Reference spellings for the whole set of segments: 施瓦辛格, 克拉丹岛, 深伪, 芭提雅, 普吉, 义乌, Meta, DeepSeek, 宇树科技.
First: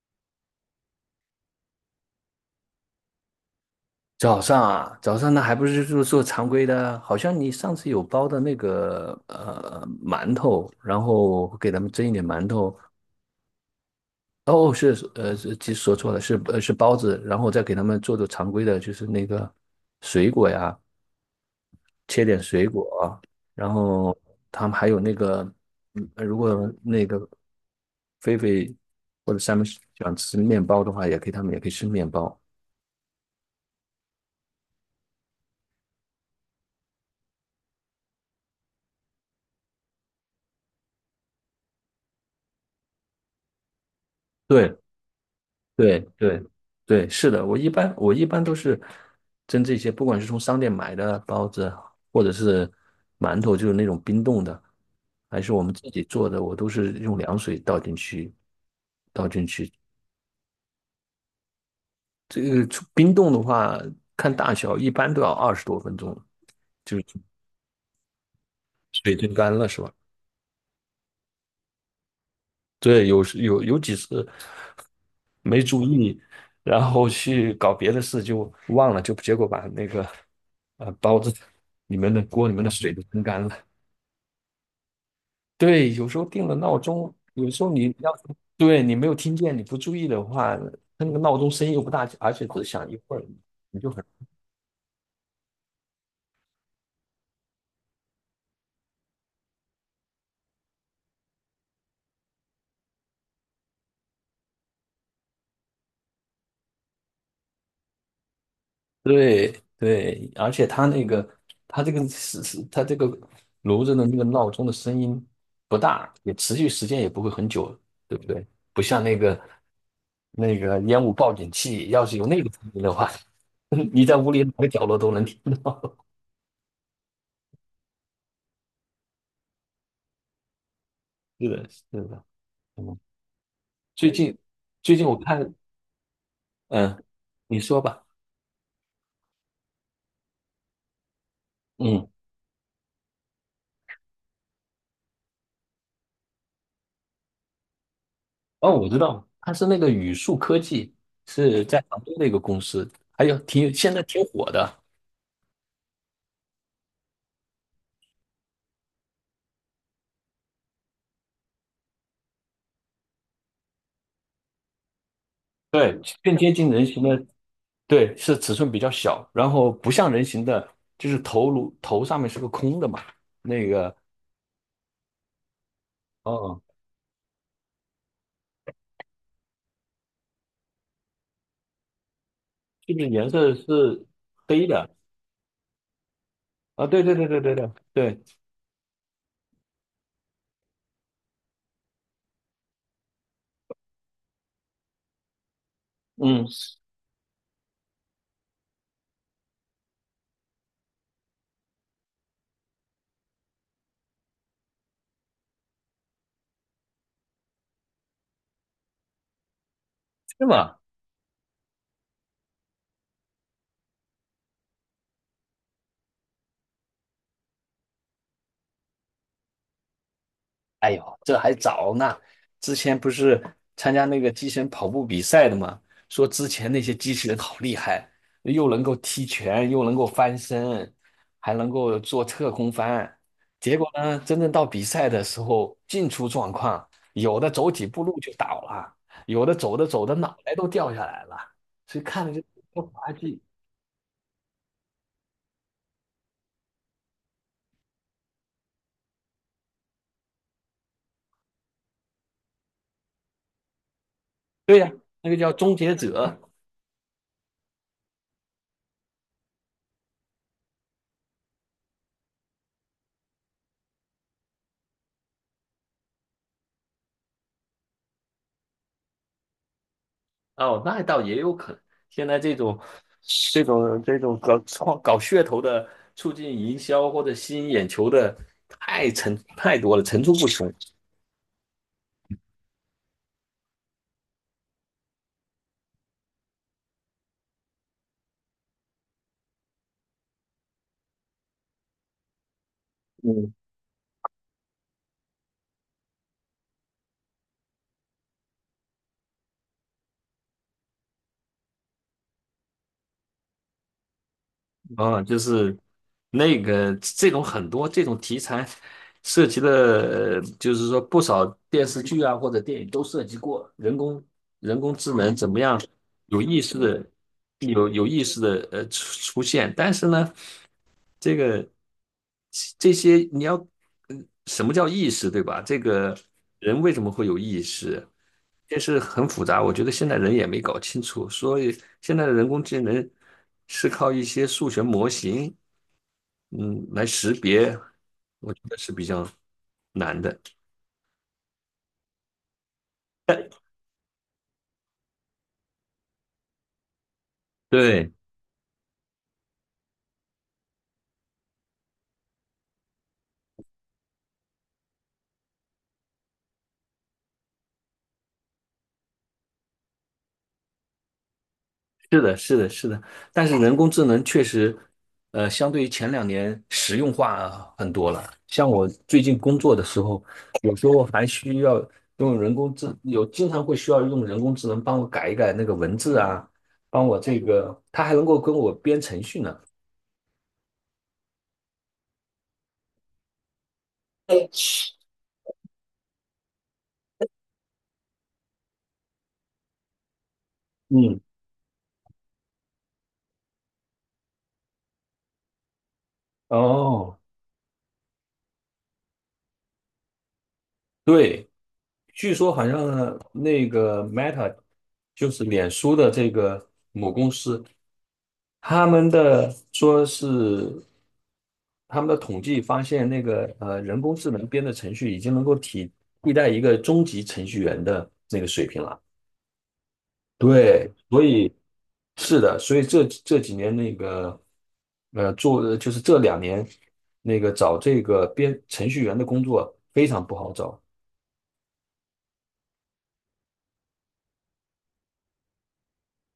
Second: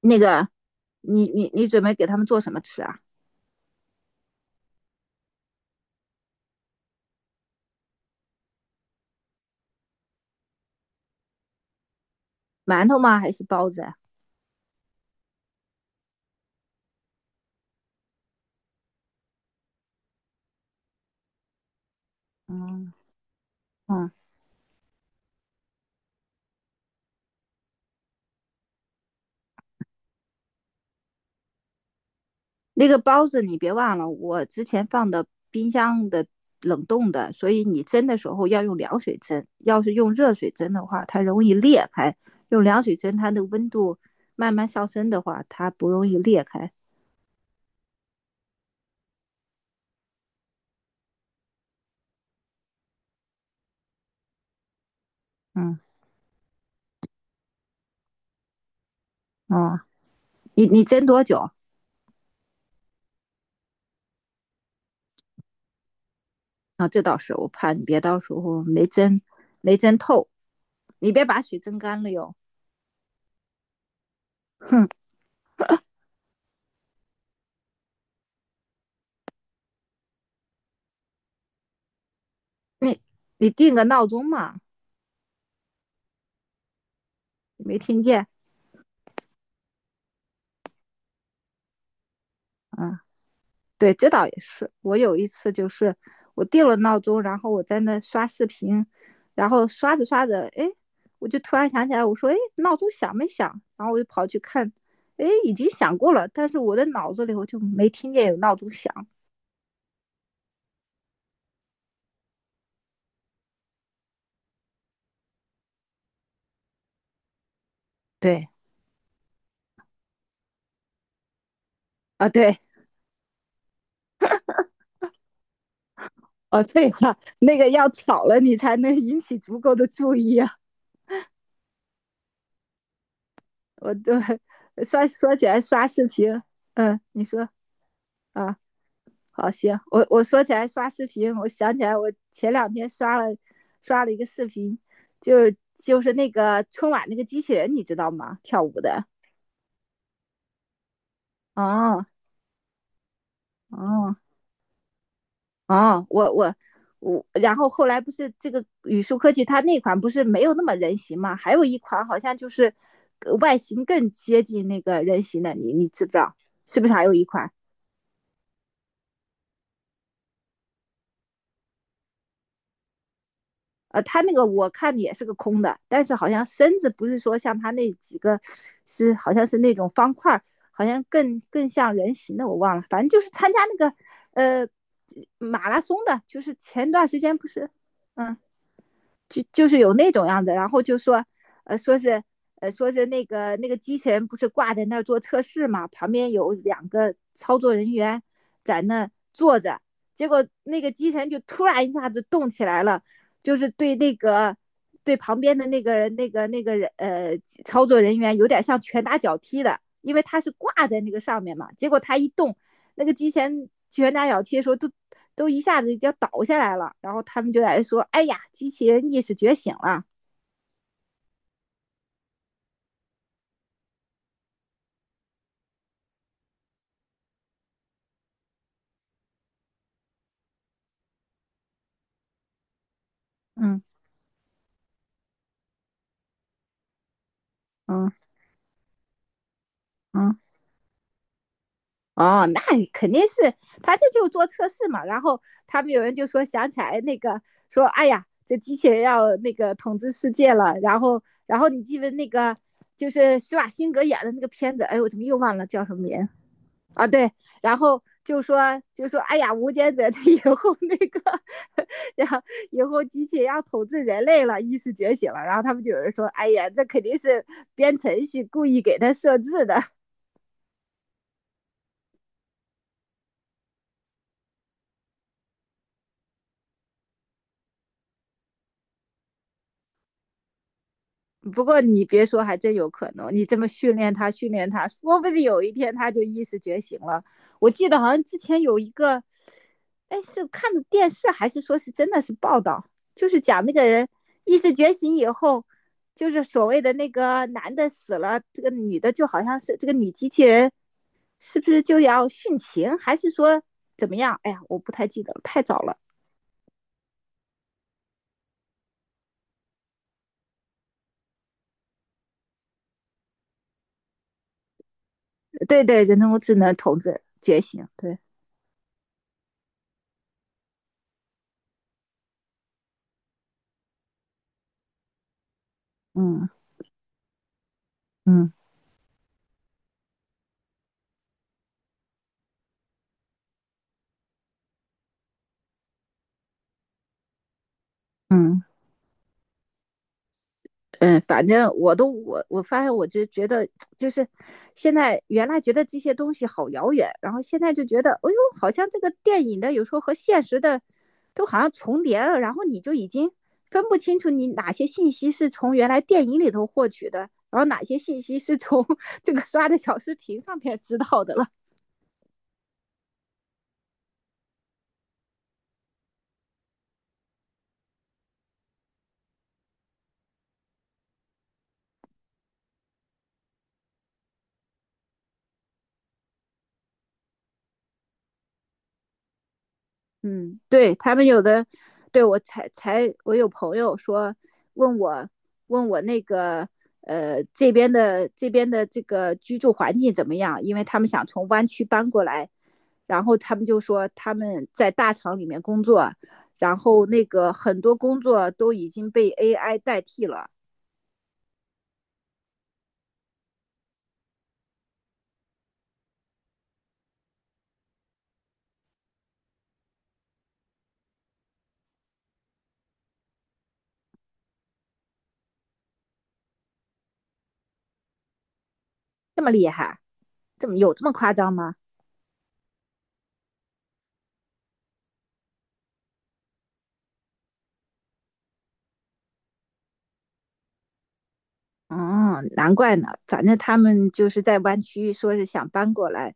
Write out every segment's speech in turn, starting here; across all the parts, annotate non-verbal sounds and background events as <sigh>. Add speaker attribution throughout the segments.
Speaker 1: 那个，你准备给他们做什么吃啊？
Speaker 2: 早上啊，早上那还不是就做常规的？好像你上次有包的那个馒头，然后给他们蒸一点馒头。
Speaker 1: 馒头吗？还是包子啊
Speaker 2: 哦，其实说错了，是包子，然后再给他们做常规的，就是那个水果呀，切点水
Speaker 1: 嗯
Speaker 2: 果啊。然
Speaker 1: 嗯，
Speaker 2: 后他们还有那个，嗯，如果那个菲菲或者山姆喜欢吃面包的话，也可以，他们也可以吃面包。
Speaker 1: 那个包子你别忘了，我之前放的冰箱的冷冻的，所以你蒸的时候要用凉水蒸。要是用热水蒸的话，它容易裂开；用凉水蒸，它的温度慢慢
Speaker 2: 对，
Speaker 1: 上升的话，它不
Speaker 2: 对
Speaker 1: 容易
Speaker 2: 对
Speaker 1: 裂开。
Speaker 2: 对，是的，我一般都是蒸这些，不管是从商店买的包子，或者是馒头，就是那种冰冻的，还是我们
Speaker 1: 嗯，
Speaker 2: 自己做的，我都是用凉水倒进去。
Speaker 1: 哦，你蒸多久
Speaker 2: 这个出冰冻的话，看大小，一般都要二十多分钟，
Speaker 1: 啊？这倒是，我怕你别到时候
Speaker 2: 水蒸干了
Speaker 1: 没
Speaker 2: 是吧？
Speaker 1: 蒸透，你别把水蒸干了哟。
Speaker 2: 对，有时有有几次，
Speaker 1: <laughs> 哼。
Speaker 2: 你然后去搞别的事就忘了，就结果把那个包子里面的锅里面的水
Speaker 1: 你
Speaker 2: 都蒸干
Speaker 1: 你
Speaker 2: 了。
Speaker 1: 定个闹钟嘛，
Speaker 2: 对，有时候定了闹钟，有时
Speaker 1: 你
Speaker 2: 候
Speaker 1: 没
Speaker 2: 你
Speaker 1: 听
Speaker 2: 要是
Speaker 1: 见？
Speaker 2: 对你没有听见，你不注意的话，它那个闹钟声音又不大，而且只响一
Speaker 1: 嗯，
Speaker 2: 会儿，你就
Speaker 1: 对，
Speaker 2: 很。
Speaker 1: 这倒也是。我有一次就是我定了闹钟，然后我在那刷视频，然后刷着刷着，哎，我就突然想起来，我说，哎，闹钟响没响？然后我就跑去看，哎，已经响过了，但是我的脑子里我就没听见有闹钟响。
Speaker 2: 对对，而且它那个它这个炉子的那个闹钟的声音不大，也持续时间也不会很久，对不对？
Speaker 1: 对，
Speaker 2: 不像那个那个烟雾报警器，要是有
Speaker 1: 啊，
Speaker 2: 那个
Speaker 1: 对，
Speaker 2: 声音的话，<laughs> 你在屋里哪个角落都能听。<laughs>
Speaker 1: 哦，对话，那个要吵了你才能引起足够的注意啊。
Speaker 2: 是的，是的，嗯，
Speaker 1: 我
Speaker 2: 最
Speaker 1: 对，
Speaker 2: 近
Speaker 1: <laughs>，
Speaker 2: 最近我
Speaker 1: 说起
Speaker 2: 看，
Speaker 1: 来刷视频，嗯，
Speaker 2: 嗯，
Speaker 1: 你说
Speaker 2: 你说吧。
Speaker 1: 啊。好，行，我说起来刷视频，我想起来
Speaker 2: 嗯，
Speaker 1: 我前两天刷了一个视频，就是那个春晚那个机器人，你知道吗？跳
Speaker 2: 哦，
Speaker 1: 舞
Speaker 2: 我知
Speaker 1: 的。
Speaker 2: 道，它是那个宇树科技，是在杭
Speaker 1: 哦
Speaker 2: 州的一个公司，还有挺现在
Speaker 1: 哦
Speaker 2: 挺火的，
Speaker 1: 哦，我我我，然后后来不是这个宇树科技它那款不是没有那么人形吗？还有一款好像就是外形更接近那个人形的，你
Speaker 2: 对，
Speaker 1: 知不知
Speaker 2: 更
Speaker 1: 道？
Speaker 2: 接近
Speaker 1: 是
Speaker 2: 人
Speaker 1: 不是
Speaker 2: 形
Speaker 1: 还有
Speaker 2: 的，
Speaker 1: 一款？
Speaker 2: 对，是尺寸比较小，然后不像人形的，就是头上面是个空的嘛，那个，
Speaker 1: 他那个我看也是个空的，但是好像
Speaker 2: 哦，
Speaker 1: 身子不是说像他那几个是好像是那种方块好像更像人形的，我忘了，
Speaker 2: 是不
Speaker 1: 反
Speaker 2: 是
Speaker 1: 正就
Speaker 2: 颜
Speaker 1: 是参
Speaker 2: 色
Speaker 1: 加那个
Speaker 2: 是黑
Speaker 1: 呃
Speaker 2: 的？
Speaker 1: 马拉松的，就是
Speaker 2: 啊，
Speaker 1: 前
Speaker 2: 对
Speaker 1: 段
Speaker 2: 对
Speaker 1: 时
Speaker 2: 对
Speaker 1: 间
Speaker 2: 对
Speaker 1: 不
Speaker 2: 对对
Speaker 1: 是，
Speaker 2: 对，
Speaker 1: 嗯。就是有那种样子，然后就说，说是，说是那个机器人不是挂在那儿做测试嘛，旁边
Speaker 2: 嗯，
Speaker 1: 有2个操作人员在那坐着，结果那个机器人就突然一下子动起来了，就是对旁边的那个人操作人员有点像拳打脚踢的，因为他
Speaker 2: 是
Speaker 1: 是挂
Speaker 2: 吗？
Speaker 1: 在那个上面嘛，结果他一动。那个机前拳打脚踢的时候都一下子要倒下来了，然后他们就在说：“哎呀，机器人意识觉醒了。”
Speaker 2: 哎呦，这还早呢。之前不是参加那个机器人跑步比赛的吗？说之前那些机器人好厉害，又能够踢拳，又能够翻身，还能够做侧空翻。结
Speaker 1: 嗯
Speaker 2: 果呢，真正到比赛的时候，进出状况，有的走几步
Speaker 1: 嗯
Speaker 2: 路就倒了，有的走着走着脑
Speaker 1: 嗯，
Speaker 2: 袋都掉下来了。所以看了就
Speaker 1: 哦，那肯
Speaker 2: 滑
Speaker 1: 定
Speaker 2: 稽。
Speaker 1: 是他这就做测试嘛。然后他们有人就说想起来那个说：“哎呀，这机器人要那个统治世界了。”然后你记得那个就是施瓦辛格演的那个片
Speaker 2: 对
Speaker 1: 子，
Speaker 2: 呀、
Speaker 1: 哎，我怎么
Speaker 2: 那个
Speaker 1: 又
Speaker 2: 叫
Speaker 1: 忘了
Speaker 2: 终
Speaker 1: 叫
Speaker 2: 结
Speaker 1: 什么名？
Speaker 2: 者，
Speaker 1: 啊，对，然后就说，哎呀，无间者他 <laughs> 以后那个，<laughs> 然后以后机器要统治人类了，意识觉醒了，然后他们就有人说，哎呀，这肯定是编程序故意给他设置的，
Speaker 2: 哦，那倒也有可能。现在这种、这种、这种搞创、搞噱头的、促进营销或者吸引眼球的，太层太多了，层出不穷。
Speaker 1: 不过你别说，还真有可能。你这么训练他，训练他，说不定有一天他就意识觉醒了。我记得好像之前有一个，哎，是看的电视还是说是真的是报道，
Speaker 2: <laughs>。
Speaker 1: 就是
Speaker 2: 嗯，
Speaker 1: 讲那个人意识觉醒以后，就是所谓的那个男的死了，这个女的就好像是这个女机器人，是不是就要殉情，还是说怎么样？哎呀，我不太
Speaker 2: 啊，
Speaker 1: 记得
Speaker 2: 就
Speaker 1: 了，太
Speaker 2: 是
Speaker 1: 早了。
Speaker 2: 那个这种很多这种题材涉及的，就是说不少电视剧啊或者电影都涉及过人工智能怎么样
Speaker 1: 对对，人工
Speaker 2: 有
Speaker 1: 智
Speaker 2: 意
Speaker 1: 能
Speaker 2: 识
Speaker 1: 统
Speaker 2: 的、
Speaker 1: 治觉醒，
Speaker 2: 有
Speaker 1: 对，
Speaker 2: 意识的出现，但是呢。这个这些你要，嗯什么叫意识，对吧？这个
Speaker 1: 嗯
Speaker 2: 人为什么会有意识，
Speaker 1: 嗯
Speaker 2: 这是很复杂。我觉得现在人也没搞清楚，所以现在的人工智能是靠一些数学模型，嗯，来识别，我觉
Speaker 1: 嗯。
Speaker 2: 得是比较难的。
Speaker 1: 嗯，反正我发现，我就觉得就是现在原来觉得这些东西好遥远，然后现在就觉
Speaker 2: 对，
Speaker 1: 得，哎呦，好像这个电影的有时候和现实的都好像重叠了，然后你就已经分不清楚你哪些信息是从原来电影里头获取的，然后哪些信息是从 <laughs> 这个刷的小视频上面知道的了。
Speaker 2: 是的，是的，是的，但是人工智能确实，相对于前两年实用化很多了。像我最近工作的时候，有时候还需要用人工智，有经常会需要用人工智能帮我改一改那个文字啊，帮我这个，它还能够跟我编程序呢。
Speaker 1: 嗯，对他们有的，对我才我有朋友说问我问我那个这边的这个居住环境怎么样，因为他们
Speaker 2: 嗯，
Speaker 1: 想从湾区搬过来，然后他们就说他们在大厂里面工作，然后
Speaker 2: 哦，
Speaker 1: 那个很多工作都已经被 AI 代替了，
Speaker 2: 对，据说好像那个 Meta 就是脸书的这个母公司，他们的统计发现，人工智能编的程序已经能够替代一个中级程序员的那个水平了。
Speaker 1: 这么厉害，
Speaker 2: 对，
Speaker 1: 这么
Speaker 2: 所
Speaker 1: 夸
Speaker 2: 以
Speaker 1: 张吗？
Speaker 2: 是的，所以这几年那个呃，做就是这两年那个找这个编程序员的工作非常不好找。
Speaker 1: 哦，难怪呢。反正他们就是在湾区，说是想搬过来，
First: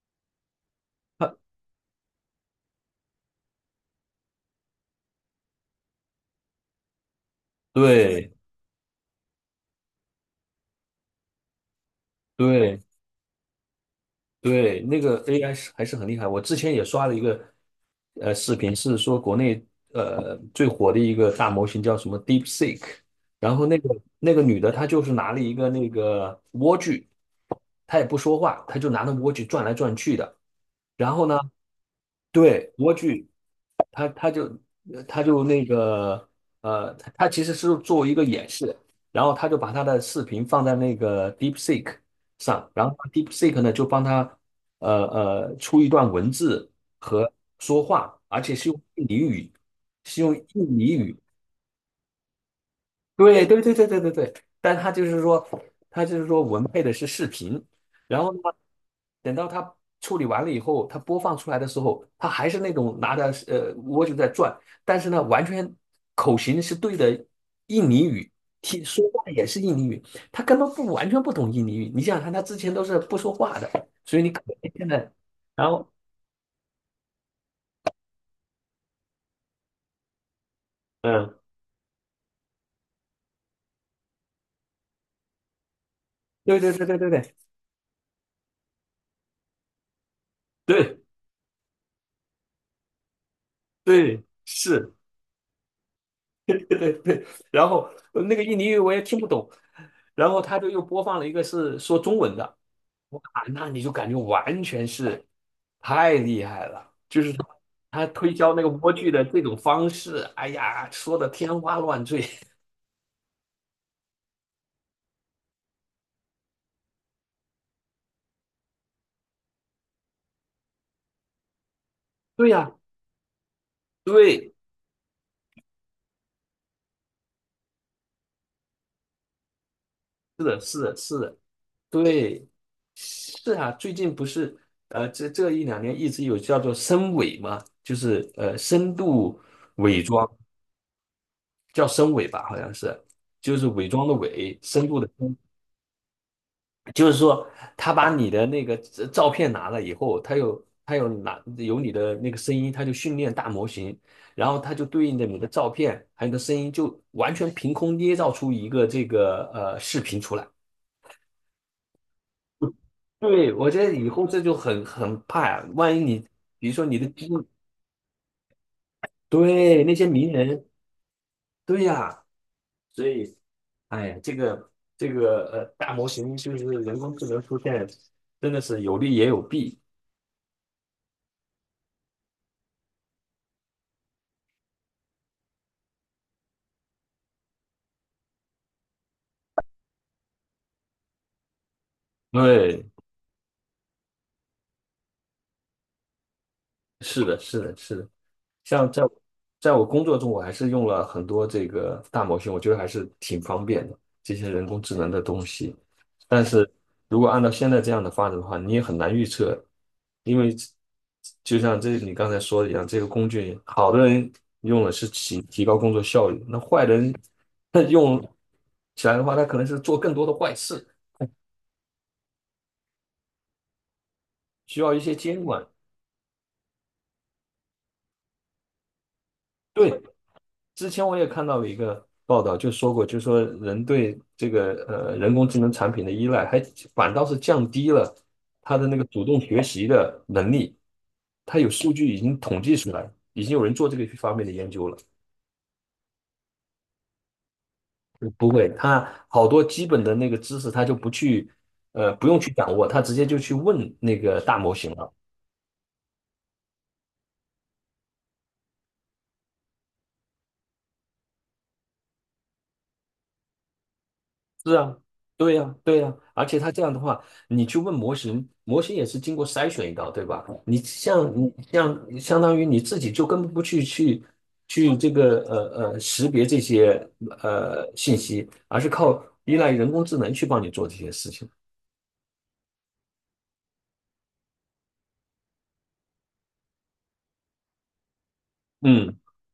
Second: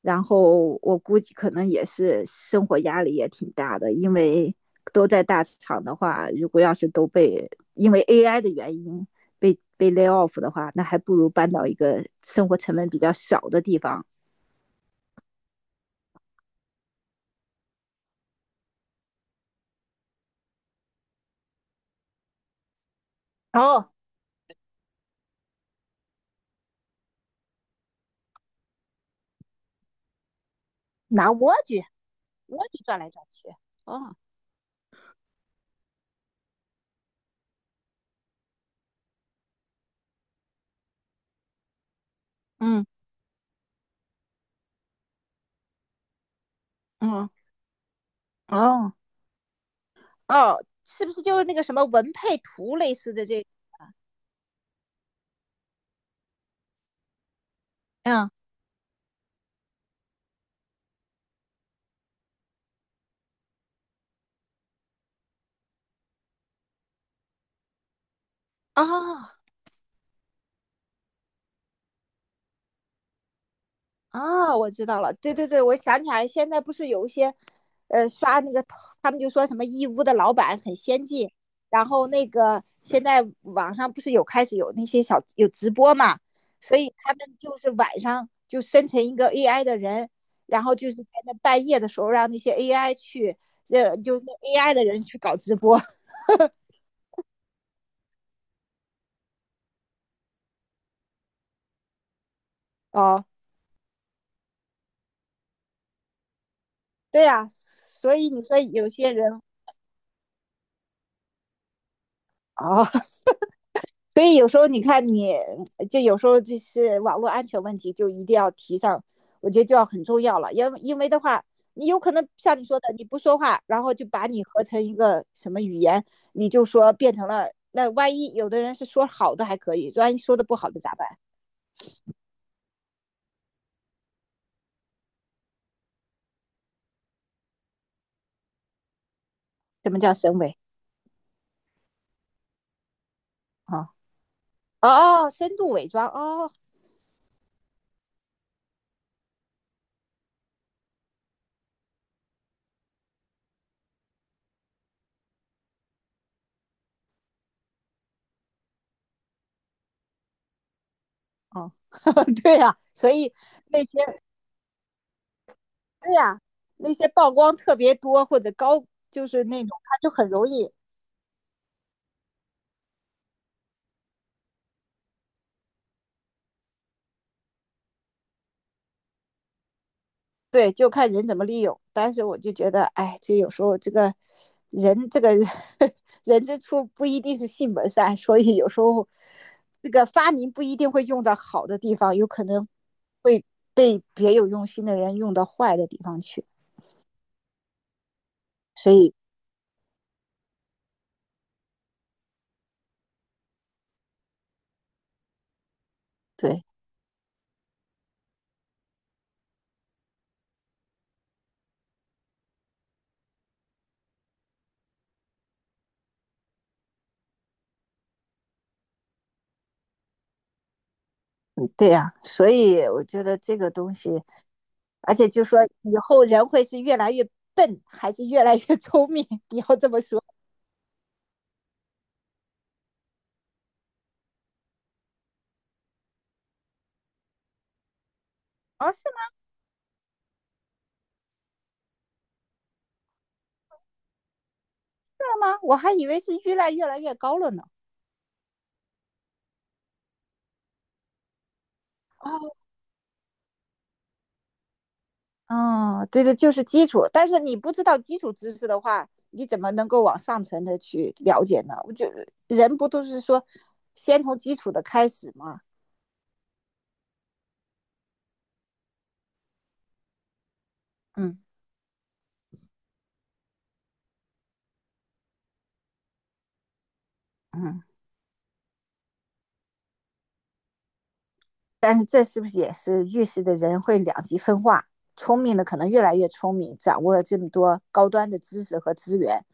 Speaker 1: 然后我估计
Speaker 2: 他
Speaker 1: 可能也是生活压力也挺大的，因为都在大厂的话，如果要是都被因为
Speaker 2: 对
Speaker 1: AI 的原因被 lay off 的话，那还不如搬到一个生活成
Speaker 2: 对
Speaker 1: 本比较少的地方。
Speaker 2: 对，那个 AI 是还是很厉害。我之前也刷了一个视频，是说国内最火的一个大模型叫什么 DeepSeek,然后那个
Speaker 1: 哦，
Speaker 2: 那个女的她就是拿了一个那个莴苣，她也不说话，她就拿那莴苣转来转去的，然后
Speaker 1: 拿
Speaker 2: 呢，
Speaker 1: 蜗居，蜗
Speaker 2: 对，
Speaker 1: 居
Speaker 2: 莴
Speaker 1: 转来转
Speaker 2: 苣。
Speaker 1: 去。
Speaker 2: 他
Speaker 1: 哦，
Speaker 2: 他就呃他就那个呃，他他其实是做一个演示，然后他就把他的视频放在那个 DeepSeek 上，
Speaker 1: 嗯
Speaker 2: 然后 DeepSeek 呢就帮他出一段文字
Speaker 1: 嗯，
Speaker 2: 和说话，而且是用
Speaker 1: 哦
Speaker 2: 印尼语，是用
Speaker 1: 哦，
Speaker 2: 印尼
Speaker 1: 是不
Speaker 2: 语。
Speaker 1: 是就是那个什么文配图类似的这？
Speaker 2: 对对对对对对对，但他就是说，他就是说文配的是视频，然
Speaker 1: 嗯，
Speaker 2: 后呢，等到他处理完了以后，他播放出来的时候，他还是那种拿着蜗牛在转，但是呢，完全口型是对的印尼语，听说话
Speaker 1: 哦。
Speaker 2: 也是印尼语，他根本不完全不懂印尼语。你想想看，他之前都是不说话的，所以你可能
Speaker 1: 啊，我知
Speaker 2: 现
Speaker 1: 道
Speaker 2: 在，
Speaker 1: 了，对对对，
Speaker 2: 然
Speaker 1: 我
Speaker 2: 后
Speaker 1: 想起来，现在不是有一些，刷那个，他们就说什么义乌的老板很先进，
Speaker 2: 嗯，
Speaker 1: 然后那个现在网上不是有开始有那些小有直播嘛，
Speaker 2: 对对
Speaker 1: 所
Speaker 2: 对
Speaker 1: 以
Speaker 2: 对对
Speaker 1: 他
Speaker 2: 对
Speaker 1: 们就是晚上就生成一个 AI 的人，然后就是
Speaker 2: 对
Speaker 1: 在那半夜的时候让那些 AI 去，就
Speaker 2: 对，
Speaker 1: 那 AI 的
Speaker 2: 是。
Speaker 1: 人去搞直播。<laughs>
Speaker 2: <laughs> 对对对，然后那个印尼语我也听不懂，然后他就又播放了一个是说中文的，哇，
Speaker 1: 哦，
Speaker 2: 那你就感觉完全是太厉害了，就
Speaker 1: 对
Speaker 2: 是他
Speaker 1: 呀，
Speaker 2: 他
Speaker 1: 所以
Speaker 2: 推
Speaker 1: 你
Speaker 2: 销
Speaker 1: 说
Speaker 2: 那个
Speaker 1: 有
Speaker 2: 莴苣
Speaker 1: 些
Speaker 2: 的这
Speaker 1: 人，
Speaker 2: 种方式，哎呀，说的天花乱坠。<laughs>
Speaker 1: 哦，所以有时候你看你，就有时候就是网络安全问题，就一定要提上，我觉得就要很重要了。因为的话，你有可能
Speaker 2: 对
Speaker 1: 像你
Speaker 2: 呀，
Speaker 1: 说的，你不说话，然后就把你
Speaker 2: 对
Speaker 1: 合成一个什么语言，你就说变成了。那万一有的人是说好的还可以，万一说的不好的咋办？
Speaker 2: 对，是啊，最近不是这这一两年一直有叫做深伪嘛，就是深度
Speaker 1: 什么
Speaker 2: 伪
Speaker 1: 叫
Speaker 2: 装，
Speaker 1: 深伪
Speaker 2: 叫深伪吧，好像是，就是伪
Speaker 1: 啊？
Speaker 2: 装的伪，深度的
Speaker 1: 哦，
Speaker 2: 深。
Speaker 1: 深度伪装哦
Speaker 2: 就是说，他把你的那个照片拿了以后，他有拿有你的那个声音，他就训练大模型，然后他就对应着你的照片还有你的声音，就完全凭空捏造出一个这个视频出来。
Speaker 1: 哦，<laughs> 对呀，啊，所以
Speaker 2: 对，我
Speaker 1: 那
Speaker 2: 觉得
Speaker 1: 些
Speaker 2: 以后这就很很怕呀，万一
Speaker 1: 对
Speaker 2: 你
Speaker 1: 呀，啊，
Speaker 2: 比如说
Speaker 1: 那
Speaker 2: 你的
Speaker 1: 些
Speaker 2: 基
Speaker 1: 曝
Speaker 2: 因
Speaker 1: 光特别多或者高，就是那种
Speaker 2: 对那
Speaker 1: 他
Speaker 2: 些
Speaker 1: 就很
Speaker 2: 名
Speaker 1: 容
Speaker 2: 人，
Speaker 1: 易
Speaker 2: 对呀，所以哎呀，这个大模型就是人工智能出现，真的是有利也有弊。
Speaker 1: 对，就看人怎么利用。但是我就觉得，哎，这有时候这个人，这个 <laughs> 人之初不一定是性本善，所以有时候这个发明不一定会用到好的地方，有可能
Speaker 2: 对，
Speaker 1: 会被别有用心的人用到坏的地方去。
Speaker 2: 是的，是的，是的。像
Speaker 1: 所
Speaker 2: 在我
Speaker 1: 以，
Speaker 2: 在我工作中，我还是用了很多这个大模型，我觉得还是挺方便的，这些人工智能的东西。但
Speaker 1: 对，
Speaker 2: 是如果按照现在这样的发展的话，你也很难预测，因为就像这你刚才说的一样，这个工具好的人用了是提高工作效率，那坏人他用起来的话，他可能是做更多的坏事，
Speaker 1: 嗯，对呀，所以我觉得这个东西，
Speaker 2: 需要一些
Speaker 1: 而且就
Speaker 2: 监
Speaker 1: 说
Speaker 2: 管。
Speaker 1: 以后人会是越来越笨，还是越来越 <laughs> 聪明？你要这
Speaker 2: 对，
Speaker 1: 么说，
Speaker 2: 之前我也看到了一个报道，就说过，就说人对这个人工智能产品的依赖，还反倒是降低了他的
Speaker 1: 哦，
Speaker 2: 那
Speaker 1: 是
Speaker 2: 个主
Speaker 1: 吗？
Speaker 2: 动学习的能力。他有数据已经统计出来，已经有人做这个方面的研究了。
Speaker 1: 是吗？我还以为是越来越高了呢。
Speaker 2: 不会，他好多基本的那个知识，他就不去不用去
Speaker 1: 哦，
Speaker 2: 掌握，他直接就去问那个大模型了。
Speaker 1: 哦，对对，就是基础。但是你不知道基础知识的话，你怎么能够往上层的去了解呢？我觉得人不都是说先从基础
Speaker 2: 是
Speaker 1: 的
Speaker 2: 啊，
Speaker 1: 开始
Speaker 2: 对
Speaker 1: 吗？
Speaker 2: 呀，对呀，而且他这样的话，你去问模型，模型也是经过筛选一道，对吧？你像
Speaker 1: 嗯
Speaker 2: 你像相当于你自己就根本不去去去这个识别这些
Speaker 1: 嗯。
Speaker 2: 信息，而是靠依赖人工智能去帮你做这些事情。
Speaker 1: 但是这是不是也是预示着人会两极分化？聪明的可能越来越聪明，掌握了这么多高端的知识和资
Speaker 2: 嗯，
Speaker 1: 源，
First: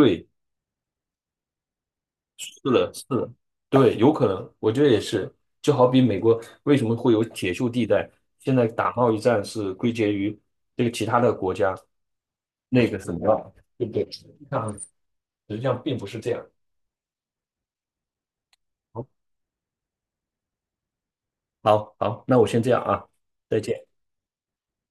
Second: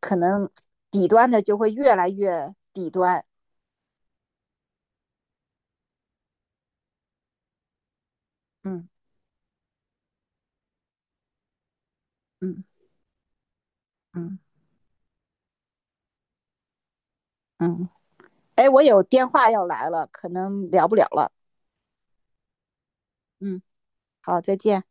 Speaker 1: 可能底端的就会越来
Speaker 2: 是
Speaker 1: 越底
Speaker 2: 的，是
Speaker 1: 端。
Speaker 2: 的，对，有可能，我觉得也是。就好比美国为什么会有铁锈地带，现在
Speaker 1: 嗯
Speaker 2: 打贸易战是归结于这个其他的国家
Speaker 1: 嗯
Speaker 2: 那个什么，对不对？
Speaker 1: 嗯
Speaker 2: 实际上并不是这样。
Speaker 1: 嗯。哎，我有
Speaker 2: 好，
Speaker 1: 电话要来了，可能聊不了了。
Speaker 2: 好，好，那我先这样啊，再
Speaker 1: 嗯，
Speaker 2: 见。
Speaker 1: 好，再见。